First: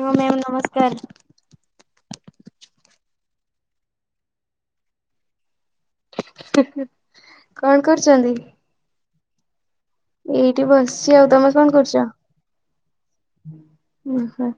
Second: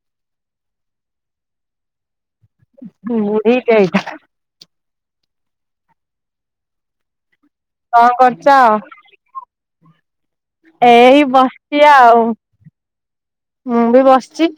ହଁ ମ୍ୟାମ୍ ନମସ୍କାର। ବୁଢ଼ିଟେ ହେଇଥା। ହେଁ। କଣ କରୁଛ? ଏଇଠି ବସିଛି ଏଇ ଆଉ ତମେ କଣ ବସିଛି କରୁଛ? ଆଉ ମୁଁ ବି ଓହୋ। ବସିଛି।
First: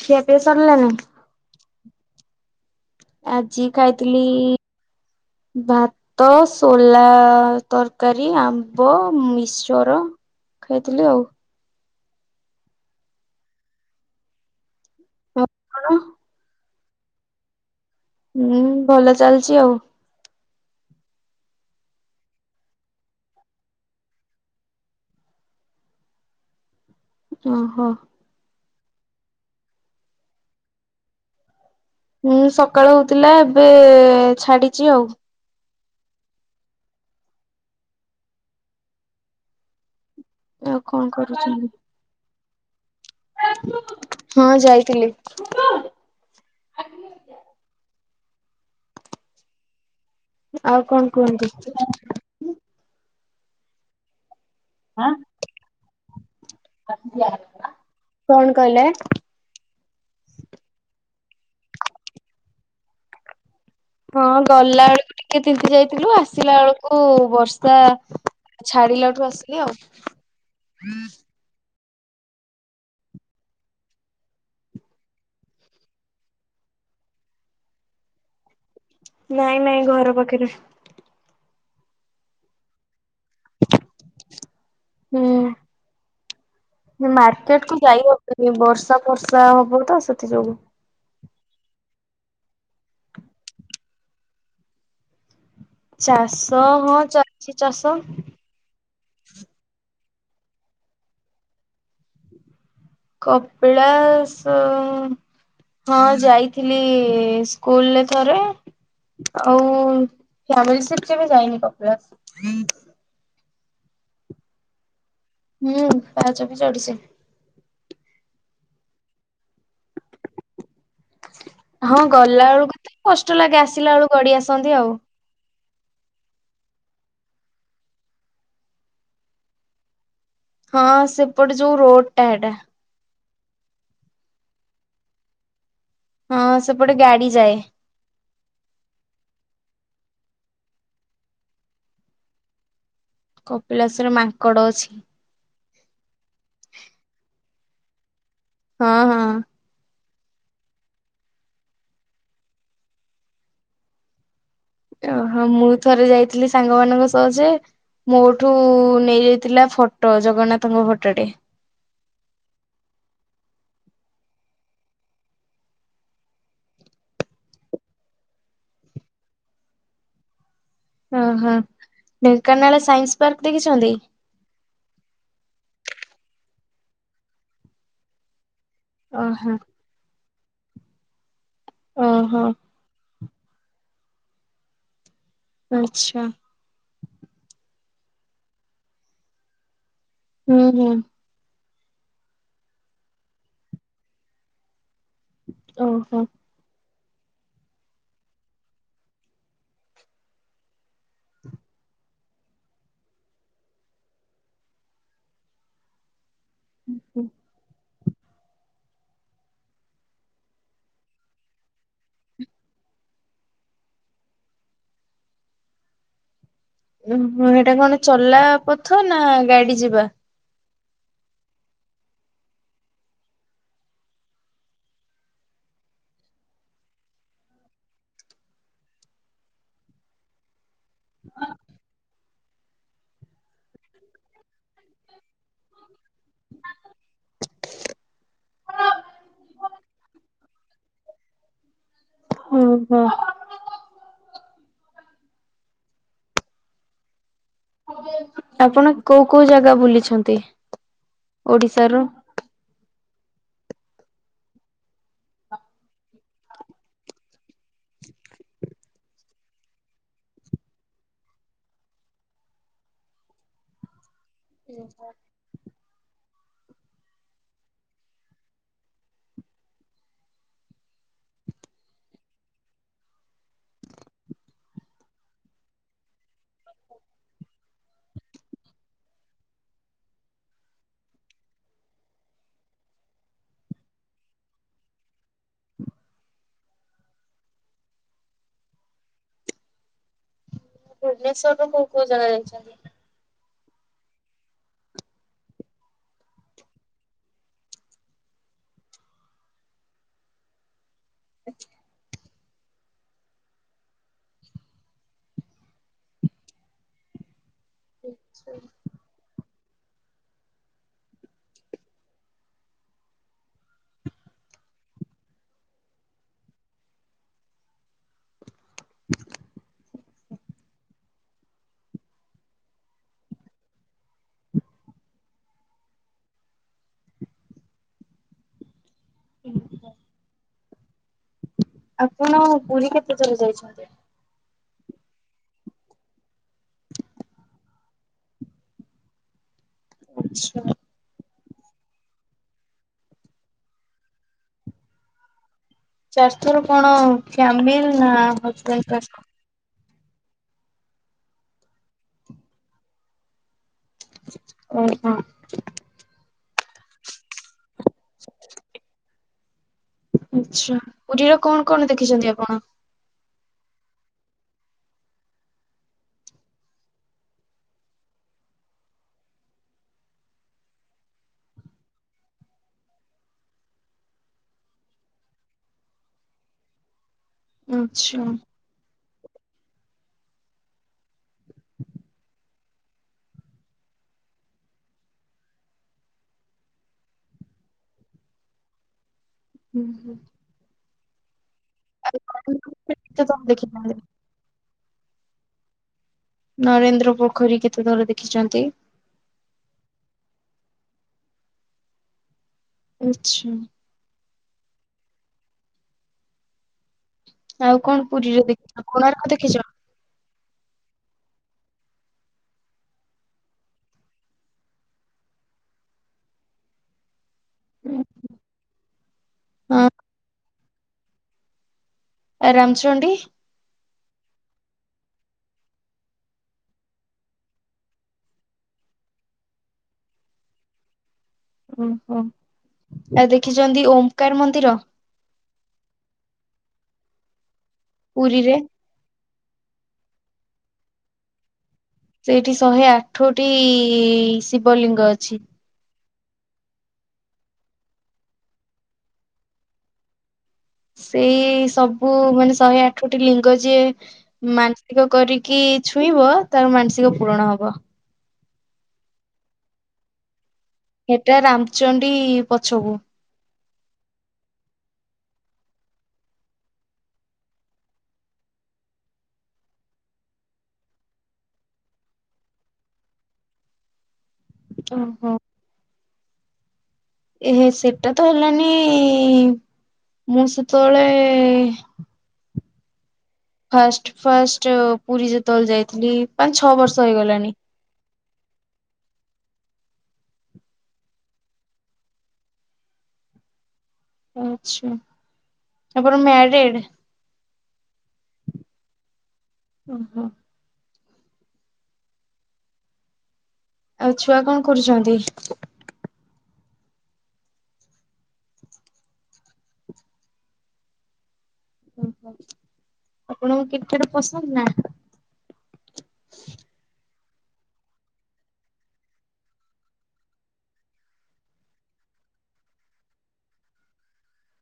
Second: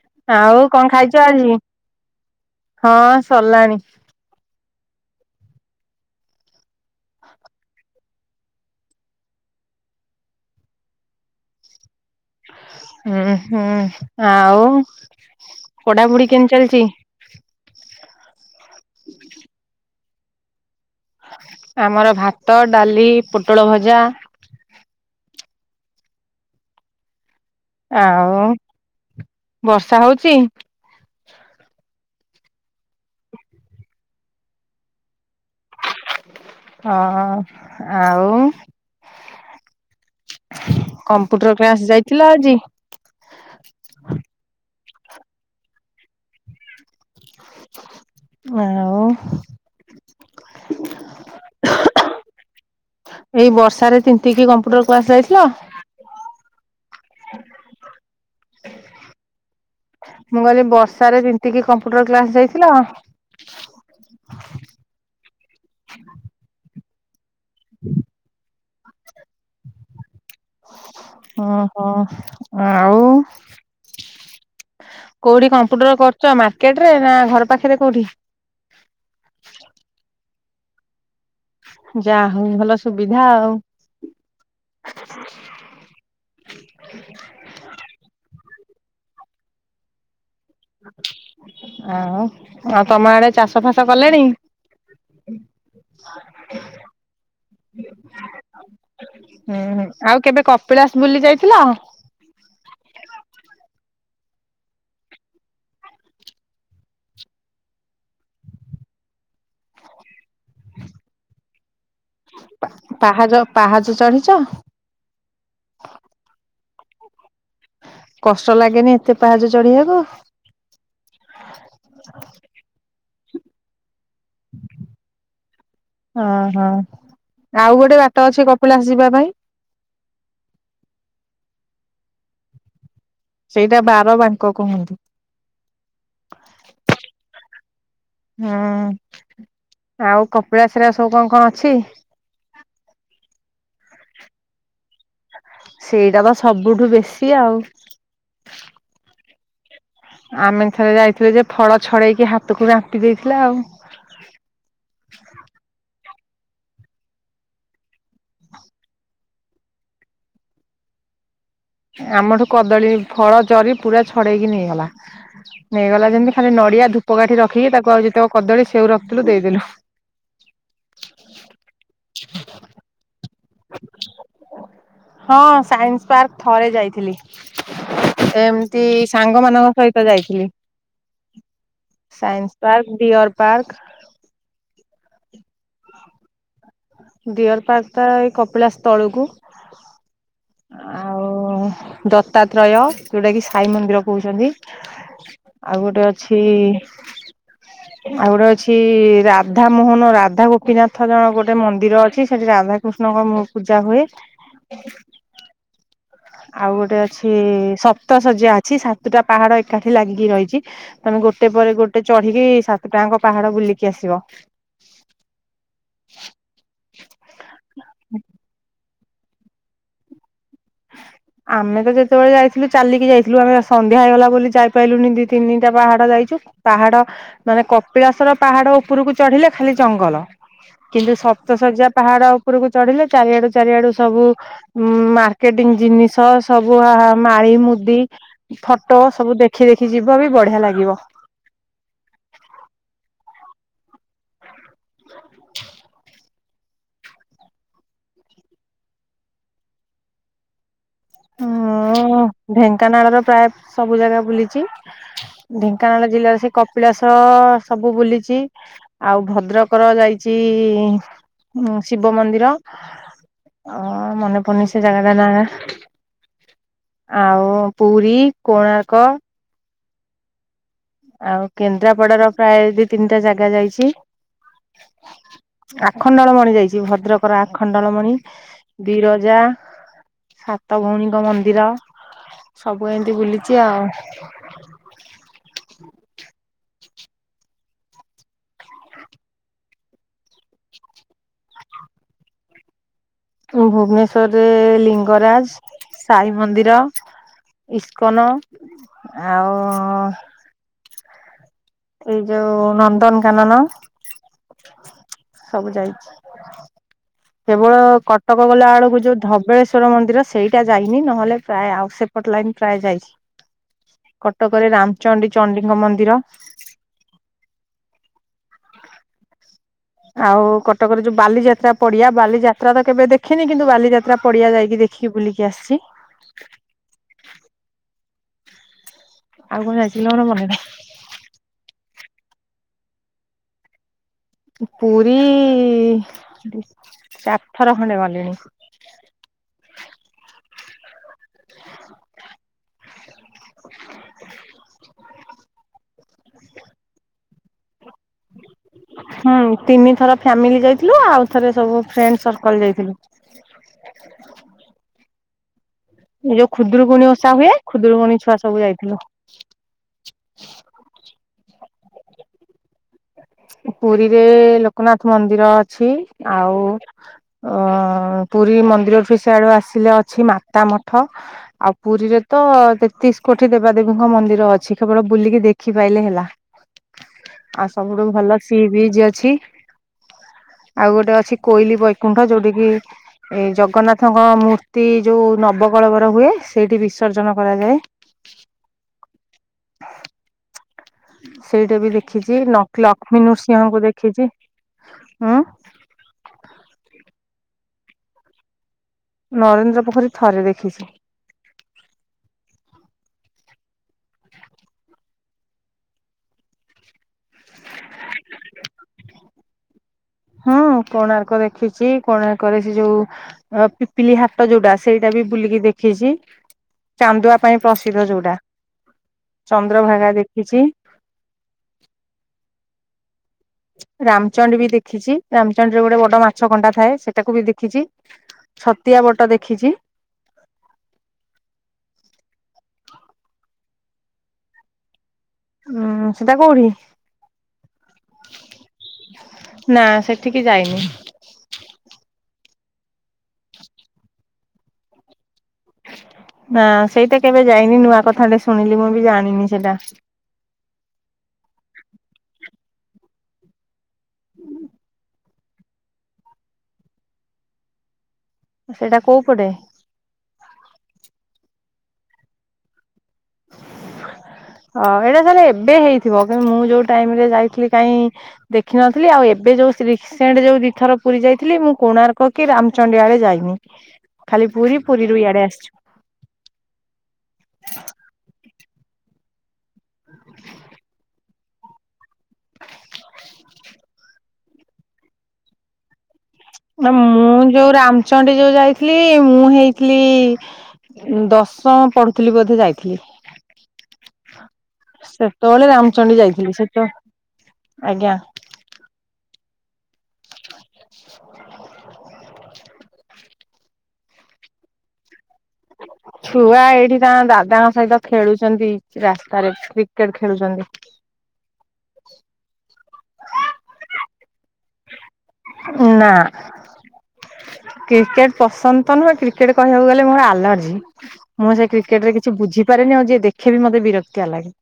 ଖିଆ ପିଆ ଆଉ ସରିଲାଣି? କଣ ଖାଇଛ ଆଜି? ହଁ ଆଜି ସରିଲାଣି ଖାଇଥିଲି ଭା ତ ସୋଲା ତରକାରୀ ଆମ୍ବ ମିସଚର ଯାଇଥିଲି ଆଉ। ହୁଁ ହୁଁ ଆଉ ଆପଣ ପଢାପୁଢି କେମିତି ଚାଲିଚି। ହୁଁ ଭଲ ଚାଲିଛି ଆଉ। ଆମର ଭାତ ଡାଲି ପୋଟଳ ଭଜା ଓହୋ। ଆଉ ବର୍ଷା ହଉଚି। ହୁଁ ସକାଳ ହଉଥିଲା ଏବେ ଛାଡିଛି ଆଉ। ହଁ ଆଉ ଆଉ କଣ କମ୍ପ୍ୟୁଟର କରୁଛନ୍ତି? କ୍ଲାସ ଯାଇଥିଲ ଆଜି। ହଁ ଯାଇଥିଲି। ଆଉ। ଆଉ କଣ କୁହନ୍ତୁ। ଏଇ ବର୍ଷାରେ ତିନ୍ତି କିି କମ୍ପ୍ୟୁଟର କ୍ଲାସ ଯାଇଥିଲ। କଣ କହିଲେ। ମୁଁ କହିଲି ବର୍ଷାରେ ତୀନ୍ତି କି କମ୍ପ୍ୟୁଟର କ୍ଲାସ ଯାଇଥିଲ। ହଁ ଗଲା ବେଳକୁ ଟିକେ ତିନ୍ତୀ ଯାଇଥିଲୁ ଆସିଲା ବେଳକୁ ବର୍ଷା ଛାଡିଲା ଠୁ ଆସିଲି ଆଉ। ହଁ ହୋ ଆଉ। କୋଉଠି କମ୍ପ୍ୟୁଟର କରୁଚ ମାର୍କେଟ ରେ ନା ଘର ପାଖରେ କୋଉଠି। ନାଇଁ ନାଇଁ ଘର ପାଖରେ। ଯାହା ହଉ ଭଲ ସୁବିଧା ଆଉ। ହୁଁ। ମାର୍କେଟ କୁ ଯାଇ ହବନି ବର୍ଷା ଫର୍ଷା ହବ ତ ସେଥି ଯୋଗୁ। ଆଉ ଆଉ ତମ ଆଡେ ଚାଷ ଫାସ କଲେଣି। ଚାଷ ହଁ ଚାଲିଛି ଚାଷ। ହୁଁ ହୁଁ ଆଉ କେବେ କପିଳାସ ବୁଲି ଯାଇଥିଲ। କପଳାସ ହଁ ଯାଇଥିଲି ସ୍କୁଲରେ ଥରେ। ଆଉ ଫ୍ୟାମିଲିି ସିପ କେବେ ଯାଇନି କପିଳାସ। ପା ପାହାଜ ପାହାଜ ଚଢିଚ। ହୁଁ ପାହାଚ ବି ଚଢଚି। କଷ୍ଟ ଲାଗେନି ଏତେ ପାହାଚ ଚଢିିବାକୁ। ହଁ ଗଲା ବେଳକୁ ତ କଷ୍ଟ ଲାଗେ ଆସିଲା ବେଳକୁ ଗଡି ଆସନ୍ତି ଆଉ। ଓହୋ ଆଉ ଗୋଟେ ବାଟ ଅଛି କପିଳାସ ଯିବା ପାଇଁ। ହଁ ସେପଟେ ଯୋଉ ରୋଡ ଟା ହେଟା। ସେଇଟା ବାର ବାଙ୍କ କୁହନ୍ତିୁ। ହଁ ସେପଟେ ଗାଡି ଯାଏ। ହୁଁ ଆଉ କପିଳାଶିରା ସବୁ କଣ କଣ ଅଛି। କପିଳାସ ରେ ମାଙ୍କଡ଼ ଅଛି। ସେଇଟା ବା ସବୁଠୁ ବେଶୀ ଆଉ। ହଁ ହଁ। ଆମେ ଥରେ ଯାଇଥିଲେୁ ଯେ ଫଳ ଛଡେଇକି ହାତକୁ ରାମ୍ପି ଦେଇଥିଲା ଆଉ। ଓହୋ ମୁଁ ଥରେ ଯାଇଥିଲି ସାଙ୍ଗ ମାନଙ୍କ ସହ ଯେ ମୋଠୁ ନେଇଯାଇଥିଲା ଫଟୋ ଜଗନ୍ନାଥଙ୍କ ଫଟୋ ଟେ। ଆମଠୁ କଦଳୀ ଫଳ ଜରି ପୁରା ଛଡେଇକି ନେଇଗଲା। ନେଇଗଲା ଯେମିତି ଖାଲି ନଡିଆ ଧୂପକାାଠି ରଖିକି ତାକୁ ଆଉ ଯେତେକ କଦଳୀ ସେଉ ରଖିଥିଲୁ ଦେଇଦଲୁ। ଓହୋ ଢେଙ୍କାନାଳ ସାଇନ୍ସ ପାର୍କ ଦେଖିଛନ୍ତି। ହଁ ସାଇନ୍ସ ପାର୍କ ଥରେ ଯାଇଥିଲି ଏମ୍ ମିତି ସାଙ୍ଗ ଓହୋ ମାନଙ୍କ ସହିତ ଯାଇଥିଲି ଓହୋ ସାଇନ୍ସ ପାର୍କ ଡିୟର ପାର୍କ। ଆଛା। ଡିଅର୍ ପାର୍କ ଟା ଏଇ କପିଳାସ ସ୍ଥଳକୁ। ହୁଁ ହୁଁ। ଆଉ ଦତ୍ତାତ୍ରୟ ଯୋଉଟା କି ସାଇ ମନ୍ଦିର କହୁଛନ୍ତି। ଆଉ ଗୋଟେ ଓହୋ। ଅଛି ଆଉ ଗୋଟେ ଅଛି ରାଧା ମୋହନ ରାଧା ଗୋପୀନାଥ ଜଣ ଗୋଟେ ମନ୍ଦିର ଅଛି ସେଠି ରାଧା କୃଷ୍ଣଙ୍କ ମ ପୂଜା ହୁଏ। ଆଉ ଗୋଟେ ଅଛି ସପ୍ତ ଶଯ୍ୟା ଅଛି ସାତଟା ପାହାଡ ଏକାଠି ଲାଗିକି ରହିଛି ତମେ ଗୋଟେ ପରେ ଗୋଟେ ଚଢିକି ସାତ ଟାଙ୍କ ପାହାଡ ବୁଲିକି ଆସିବ। ଓ ଏଇଟା କଣ ଚଲା ପଥ ନା ଗାଡି ଯିବା। ଆମେ ତ ଯେତେବେଳେ ଯାଇଥିଲୁ ଚାଲିକି ଯାଇଥିଲୁ ଆମେ ସନ୍ଧ୍ୟା ହେଇଗଲା ବୋଲି ଯାଇପାରିଲୁନି ଦି ତିନିଟା ପାହାଡ଼ ଯାଇଛୁ। ପାହାଡ ମାନେ କପିଳାସର ପାହାଡ ଉପରକୁ ଚଢିଲେ ଖାଲି ଜଙ୍ଗଲ। କିନ୍ତୁ ସପ୍ତ ଶଯ୍ୟା ପାହାଡ ରକୁ ଚଢିଲେ ଚାରିଆଡୁ ଚାରିଆଡୁ ସବୁ ମାର୍କେଟିଙ୍କି ଜିନି ସବୁ ମାଳି ମୁଦି ଫଟୋ ସବୁ ଦେଖି ଦେଖି ଯିବ ବି ବଢିଆ ଲାଗିବ। ହୁଁ ହୁଁ। ଆପଣ କୋଉ କୋଉ ଜାଗା ବୁଲିଛନ୍ତି ଓଡିଶାରୁ? ହଁ ଢେଙ୍କାନାଳର ପ୍ରାୟ ସବୁ ଜାଗା ବୁଲିଛି। ଢେଙ୍କାନାଳ ଜିଲ୍ଲାର ସେ କପିଳାସ ସବୁ ବୁଲିଛି। ଆଉ ଭଦ୍ରକର ଯାଇଛି ଶିବ ମନ୍ଦିର। ଅ ମନେ ପାଡୁନୀ ସେ ଜାଗାଟା ନା ଆଉ ପୁରୀ କୋଣାର୍କ ଆଉ କେନ୍ଦ୍ରାପଡାର ପ୍ରାୟ ଦିଇ ତିନିଟା ଜାଗା ଯାଇଛି। ଆଖଣ୍ଡଳ ମଣି ଯାଇଛି ଭଦ୍ରକର ଆଖଣ୍ଡଳ ମଣି ବିରଜା ସାତ ଭଉଣୀଙ୍କ ମନ୍ଦିର ସବୁ ଏମିତି ବୁଲିଛି ଆଉ। ହ ଭୁବନେଶ୍ୱର କଉ କଉ ଜାଗା ଜାଇଛନ୍ତି? ଭୁବନେଶ୍୍ୱରରେ ଲିଙ୍ଗରାଜ ସାଇ ମନ୍ଦିର ଇସ୍କନ ଆଉ ଆା ଏଇ ଯୋଉ ନନ୍ଦନକାନନ ସବୁ ଯାଇଛି। କେବଳ କଟକ ଗଲା ବେଳକୁ ଯୋଉ ଧବେ ଈଶ୍ୱର ମନ୍ଦିର ସେଇଟା ଯାଇନି ନହେଲେ ପ୍ରାୟ ଆଉ ସେପଟ ଲାଇି ପ୍ରାୟ ଯାଇଛି। କଟକରେ ରାମଚଣ୍ଡୀ ଚଣ୍ଡୀଙ୍କ ମନ୍ଦିର ଆଉ କଟକରେ ଯୋଉ ବାଲିଯାତ୍ରା ପଡିଆ ବାଲିଯାତ୍ରା ତ କେବେ ଦେଖିନି, କିନ୍ତୁ ବାଲିଯାତ୍ରା ପଡିଆ ଯାଇକି ଦେ। ଯାଇକି ବୁଲିିକି ଆସିଛି। ଆଉ କୁଆଡେ ଯାଇଥିଲ ମୋର ମନେ ନାହିଁ। ଆପଣ ପୁରୀ କେତେ ଥର ଯାଇଛନ୍ତି? ପୁରୀ ଚାରି ଥର ଖଣ୍ଡେ ଗଲିଣି। ଆଛା। ଚାରିଥର କଣ ଫ୍ୟାମିଲ ନା ହଜବେଣ୍ଟ ଙ୍କ ସହିତ। ହୁଁ ତିନି ଥର ଫ୍ୟାମିଲି ଯାଇଥିଲୁ ଆଉ ଥରେ ସବୁ ଫ୍ରେଣ୍ଡ ସର୍କଲ ଯାଇଥିଲୁ। ଓହୋ। ଏ ଯୋଉ ଖୁଦରୁକୁୁଣି ଓଷା ହୁଏ ଖୁଦୁରୁକୁୁଣି ଛୁଆ ସବୁ ଯାଇଥିଲୁ। ଆଚ୍ଛା ପୁରୀର କଣ କଣ ଦେଖିଛନ୍ତି ଆପଣ? ପୁରୀରେ ଲୋକନାଥ ମନ୍ଦିର ଅଛି ଆଉ ଅ ପୁରୀ ମନ୍ଦିରଠୁ ସେଆଡୁ ଆସିଲେ ଅଛି ମାତା ମଠ ଆଉ ପୁରୀରେ ତ ତେତିଶ କୋଟି ଦେବାଦେବୀଙ୍କ ମନ୍ଦିର ଅଛି କେବଳ ବୁଲିକି ଦେଖିପାଇଲେ ହେଲା। ଆଉ ସବୁଠୁ ଆଚ୍ଛା ଭଲ ହୁଁ ସି ବିଜ ଅଛି। ଆଉ ଗୋଟେ ଅଛି କୋଇଲି ବୈକୁଣ୍ଠ ଯୋଉଠ କି ଏ ଜଗନ୍ନାଥଙ୍କ ମୂର୍ତ୍ତି ଯୋଉ ନବକଳବର ହୁଏ ସେଇଠି ବିସର୍ଜନ କରାଯାଏ। ହୁଁ ହୁଁ। ସେଇଟା ବି ଦେଖିଛି ଲ କ ଲକ୍ଷ୍ମୀ କେତେଥର ନୃସିଂହଙ୍କୁ ଦେଖିଛନ୍ତି ଦେଖିଛି ଉୁଁ। ନରେନ୍ଦ୍ର ପୋଖରୀ କେତେ ଥର ଦେଖିଛନ୍ତି। ନରେନ୍ଦ୍ର ପୋଖରୀ ଥରେ ଦେଖିଛି। ଆଛା। ଆଉ କଣ ପୁରୀରେ ଦେଖିଛ କୋଣାର୍କ ଦେଖିଛ। ହଁ କୋଣାର୍କ ଦେଖିଛି କୋଣାର୍କରେ ସେ ଯୋଉ ଅ ପିପିଲି ହାଟ ଯୋଉଟା ସେଇଟା ବି ବୁଲିକି ଦେଖିଛି ଚାନ୍ଦୁଆ ପାଇଁ ପ୍ରସିଦ୍ଧ ଯୋଉଟା ହଁ ଚନ୍ଦ୍ରଭାଗା ଦେଖିଛି। ରାମଚଣ୍ଡୀ ରାମଚଣ୍ଡ ବି ଦେଖିଛି ରାମଚଣ୍ଡି ରେ ଗୋଟେ ବଡ ମାଛକଣ୍ଟା ଥାଏ ସେଟାକୁ ବି ଦେଖିଛି। ଛତିଆ ବଟ ଦେଖିଛି। ଓହୋ ଆଉ ଦେଖିଛନ୍ତି ଓମ୍କାର ମନ୍ଦିର। ହୁଁ ସେଟା କୋଉଠି। ପୁରୀରେ। ନା ସେଠିକି ଯାଇନି। ସେଇଠି ଶହେ ଆଠଟି ଶିବଲିଙ୍ଗ ଅଛି। ନା ସେଇଟା କେବେ ଯାଇନି ନୂଆ କଥାଟେ ଶୁଣିଲି ମୁଁ ବି ଜାଣିନି ସେଇଟା। ସେଇ ସବୁ ମାନେ ଶହେ ଆଠଟି ଲିଙ୍ଗ ଯିଏ ମାନସିକ କରିକି କି ଛୁଇଁବ ତାର ମାନସିକ ପୂରଣ ହବ। ସେଟା କୋଉ ପଟେ। ହେଟା ରାମଚଣ୍ଡୀ ପଛକୁ। ହ ଏଇଟା ତାହାଲେ ଏବେ ହେଇଥିବ କାରଣ ମୁଁ ଯୋଉ ଟାଇମ ରେ ଯାଇଥିଲି କାଇଁ ଦେଖିନଥିଲି ଆଉ ଏବେ ଯୋଉ ସି ରିସେଣ୍ଟ ଯୋଉ ଦିଥର ପୁରୀ ଯାଇଥିଲି ମୁଁ କୋଣାର୍କ କି ରାମଚଣ୍ଡୀ ଆଡେ ଯାଇନି। ଖାଲି ପୁରୀ ପୁରୀରୁ ଓହୋ। ଇଆଡେ ଆସିଛୁ। ଏହେ ସେଟା ତ ହେଲାନି ମୁଁ ସେତେବେଳେ [inaudible] ଫାଷ୍ଟ ଫାଷ୍ଟ ପୁରୀ ଯେତେବେଳେ ଯାଇଥିଲି। ପାଞ୍ଚ ଛଅ ନା ବର୍ଷ ମୁଁ ହେଇଗଲାଣି। ଯୋଉ ରାମଚଣ୍ଡୀ ଯୋଉ ଯାଇଥିଲି ମୁଁ ହେଇଥିଲି ଦଶମ ପଢୁଥିଲି ବୋଧେ ଯାଇଥିଲି। ଆଚ୍ଛା ସେତେବେଳେ ଆପଣ ରାମଚଣ୍ଡୀ ଯାଇଥିଲି ମ୍ୟାରେଡ୍? ସେତ ଆଜ୍ଞା। ଓହୋ। [inaudible] ଆଉ ଛୁଆ କଣ କରୁଛନ୍ତି। ଛୁଆ ଏଇଠି ତାଙ୍କ ଦାଦାଙ୍କ ସହିତ ଖେଳୁଛନ୍ତି। ରାସ୍ତାରେ କ୍ରିକେଟ ଖେଳୁଛନ୍ତି। ଓହୋ ଆପଣଙ୍କୁ କ୍ରିକେଟ ପସନ୍ଦ ନା। ନା। କ୍ରିକେଟ ପସନ୍ଦ ତ ନୁହେଁ କ୍ରିକେଟ କହିବାକୁ ଗଲେ ମୋର ଆଲର୍ଜି। ମୁଁ ସେ କ୍ରେଟରେ କିଛି ବୁଝିପାରେନି ଆଉ ଯିଏ ଦେଖେ ବି ମତେ ବିରକ୍ତି ଆ ଲାଗେ।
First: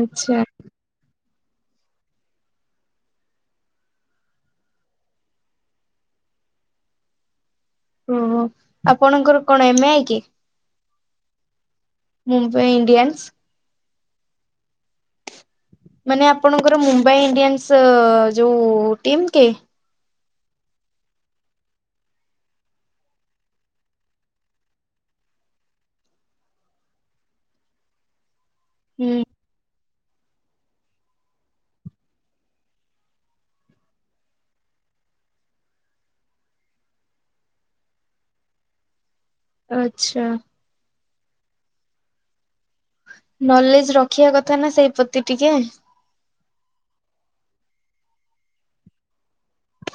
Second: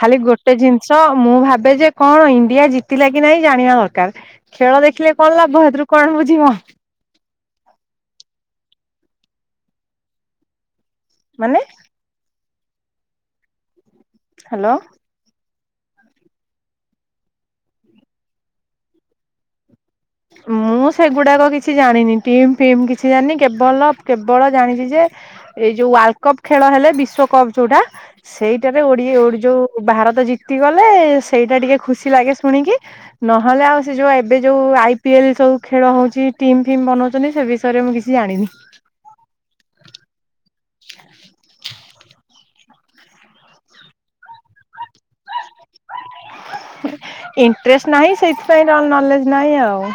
ଖାଲି ଗୋଟେ ଜିନିଷ ମୁଁ ଭାବେ ଯେ କଣ ଇଣ୍ଡିଆ ଜିତିଲା କି ନାଇଁ ଜାଣିବା ଦର୍ କାର ଖେଳ ଦେଖିଲେ କଣ ଲାଭ ସେଥିରୁ କଣ ବୁଝିବ। ଓହୋ ଆପଣଙ୍କର କଣ ଏମ ଆଇ କି। ମାନେ ମୁମ୍ବାଇ ଇଣ୍ଡିୟନ୍ସ। ହ୍ୟାଲୋ। ମାନେ ଆପଣଙ୍କର ମୁମ୍ବାଇ ଇଣ୍ଡିଆନ୍ସ ଯୋଉ ଟିମ୍ କି। ମୁଁ ସେଗୁଡାକ କିଛି ଜାଣିନି ଟିମ୍ ଫିମ୍ କିଛି ଜାଣିନି କେବଳ କେବଳ ଜାଣିଛି ଯେ ଏଇ ଯୋଉ ୱାର୍ଲଡ କପ୍ ଖେଳ ହେଲେ ବିଶ୍ଵ କପ୍ ଯୋଉଟା ସେଇଟାରେ ଓଡି ହୁଁ। ଯୋଉ ଭାରତ ଜିତିଗଲେ ସେଇଟା ଟିକେ ଖୁସି ଲାଗେ ଶୁଣିକି, ନହେଲେ ଆଉ ସେ ଯୋଉ ଏବେ ଯୋଉ ଆ ପିଏଲ ସବୁ ଖେଳ ହଉଛି, ଟିମ୍ ଫିମ୍ ବନଉଛନ୍ତି ସେ ବିଷୟରେ ମୁଁ କିଛି ଜାଣିନି। ଆଛା। [inaudible] ନଲେଜ ରଖିବା କଥା ନା ସେଇ ପ୍ରତି ଟିକେ। ଇଣ୍ଟରେଷ୍ଟ ନାହିଁ ସେଇଥିପାଇଁ ନଲେଜ ନାହିଁ ଆଉ।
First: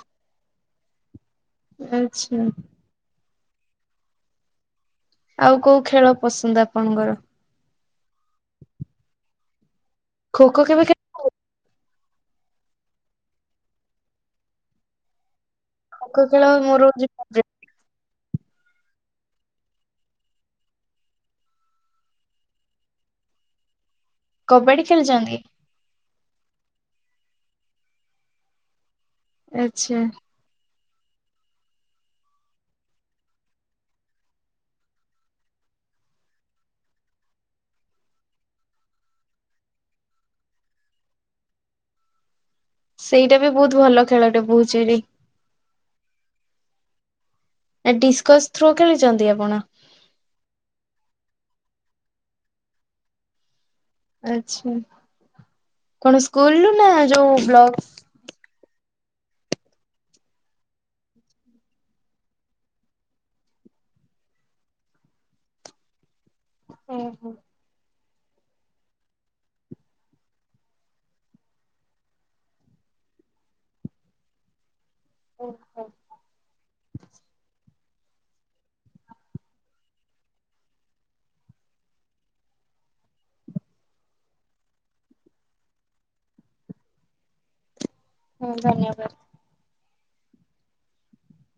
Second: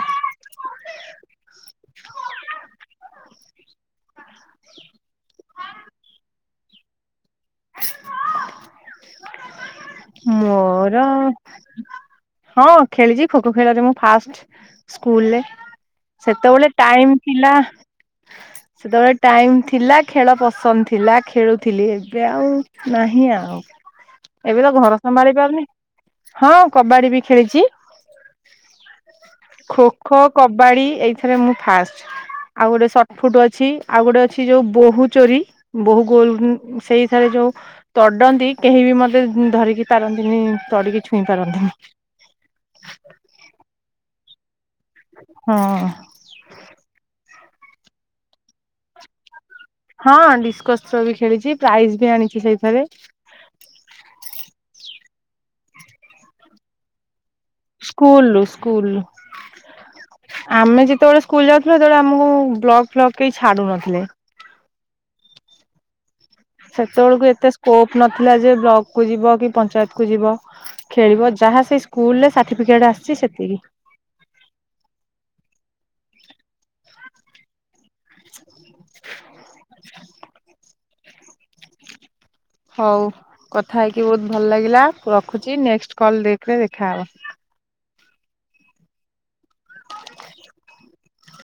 ଆଚ୍ଛା। ଆଉ କୋଉ ଖେଳ ପସନ୍ଦ ଆପଣଙ୍କର? ଖୋ ଖୋ କେବେ ଖେଳ ମୋର ହଁ ଖେଳିଛି ଖୋ ଖୋ ଖେଳ ରେ ମୁଁ ଫାଷ୍ଟ ସ୍କୁଲରେ। ଖୋ ଖୋ ଖେଳ ସେତେବେଳେ ମୋର ହଉଛି ଟାଇମ ଫେବରାଇଟ। ଥିଲା ସେତେବେଳେ ଟାଇମ ଥିଲା, ଖେଳ ପସନ୍ଦ ଥିଲା ଖେଳୁଥିଲି ଏବେ ଆଉ ନାହିଁ ଆଉ, ଏବେ ତ କବାଡି ଘର ସମ୍ଭାଳି ଖେଳିଛନ୍ତି? ପାରୁନି। ହଁ କବାଡି ବି ଖେଳିଛି, ଖୋ ଆଚ୍ଛା ଖୋ କବାଡି ଏଇଥରେ ମୁଁ ଫାଷ୍ଟ। ଆଉ ଗୋଟେ ସଟ ଫୁଟ ଅଛି, ଆଉ ଗୋଟେ ଅଛି ଯୋଉ ବୋହୂ ଚୋରି ବୋହୁ ଗୋଲ ସେଇଥିରେ ଯୋଉ ତଡନ୍ତି କେହି ବି ମତେ ଧରିକି ପାରନ୍ତିନି ତଡିକି ଛୁଇଁ ପାରନ୍ତିନି। ସେଇଟା ବି ବହୁତ ଭଲ ଖେଳଟେ ବୋହୁଚୋରି। ହଁ। ଆ ଡିସ୍କସ ଥରୱ ଖେଳି ଛନ୍ତି ଆପଣ? ହଁ ଡିସ୍କସ ଥ୍ରୋ ବି ଖେଳିଛି, ପ୍ରାଇଜ ବି ଆଣିଛି ସେଇଥିରେ। ଆଛା କଣ ସ୍କୁଲୁ ନା ଯୋଉ ବ୍ଲ ସ୍କୁଲ, ସ୍କୁଲ। ଆମେ ଯେତେବେଳେ ସ୍କୁଲ ଯାଉଥିଲୁ ସେତେବେଳେ ଆମକୁ ବ୍ଲକ ଫ୍ଲକ କେହି ଛାଡୁନଥିଲେ। ସେତେବେଳକୁ ଓହୋ ଏତେ ସ୍କୋପ ନଥିଲା ଯେ ବ୍ଲକ କୁ ଯିବ କି ପଞ୍ଚାୟତ କୁ ଯିବ। ଖେଳିବ ଯାହା ସେଇ ସ୍କୁଲ ରେ ସାର୍ଟିଫିକେଟ ଆସିଛି ସେତିକି। ଓ ହୋ। [inaudible] ହଉ କଥା ହେଇକି ବହୁତ ଭଲ ଲାଗିଲା ରଖୁଛି ନେଷ୍ଟ କଲ ଡିପ ରେ ଦେଖାହେବ। ହୁଁ ଧନ୍ୟବାଦ। [unintelligible]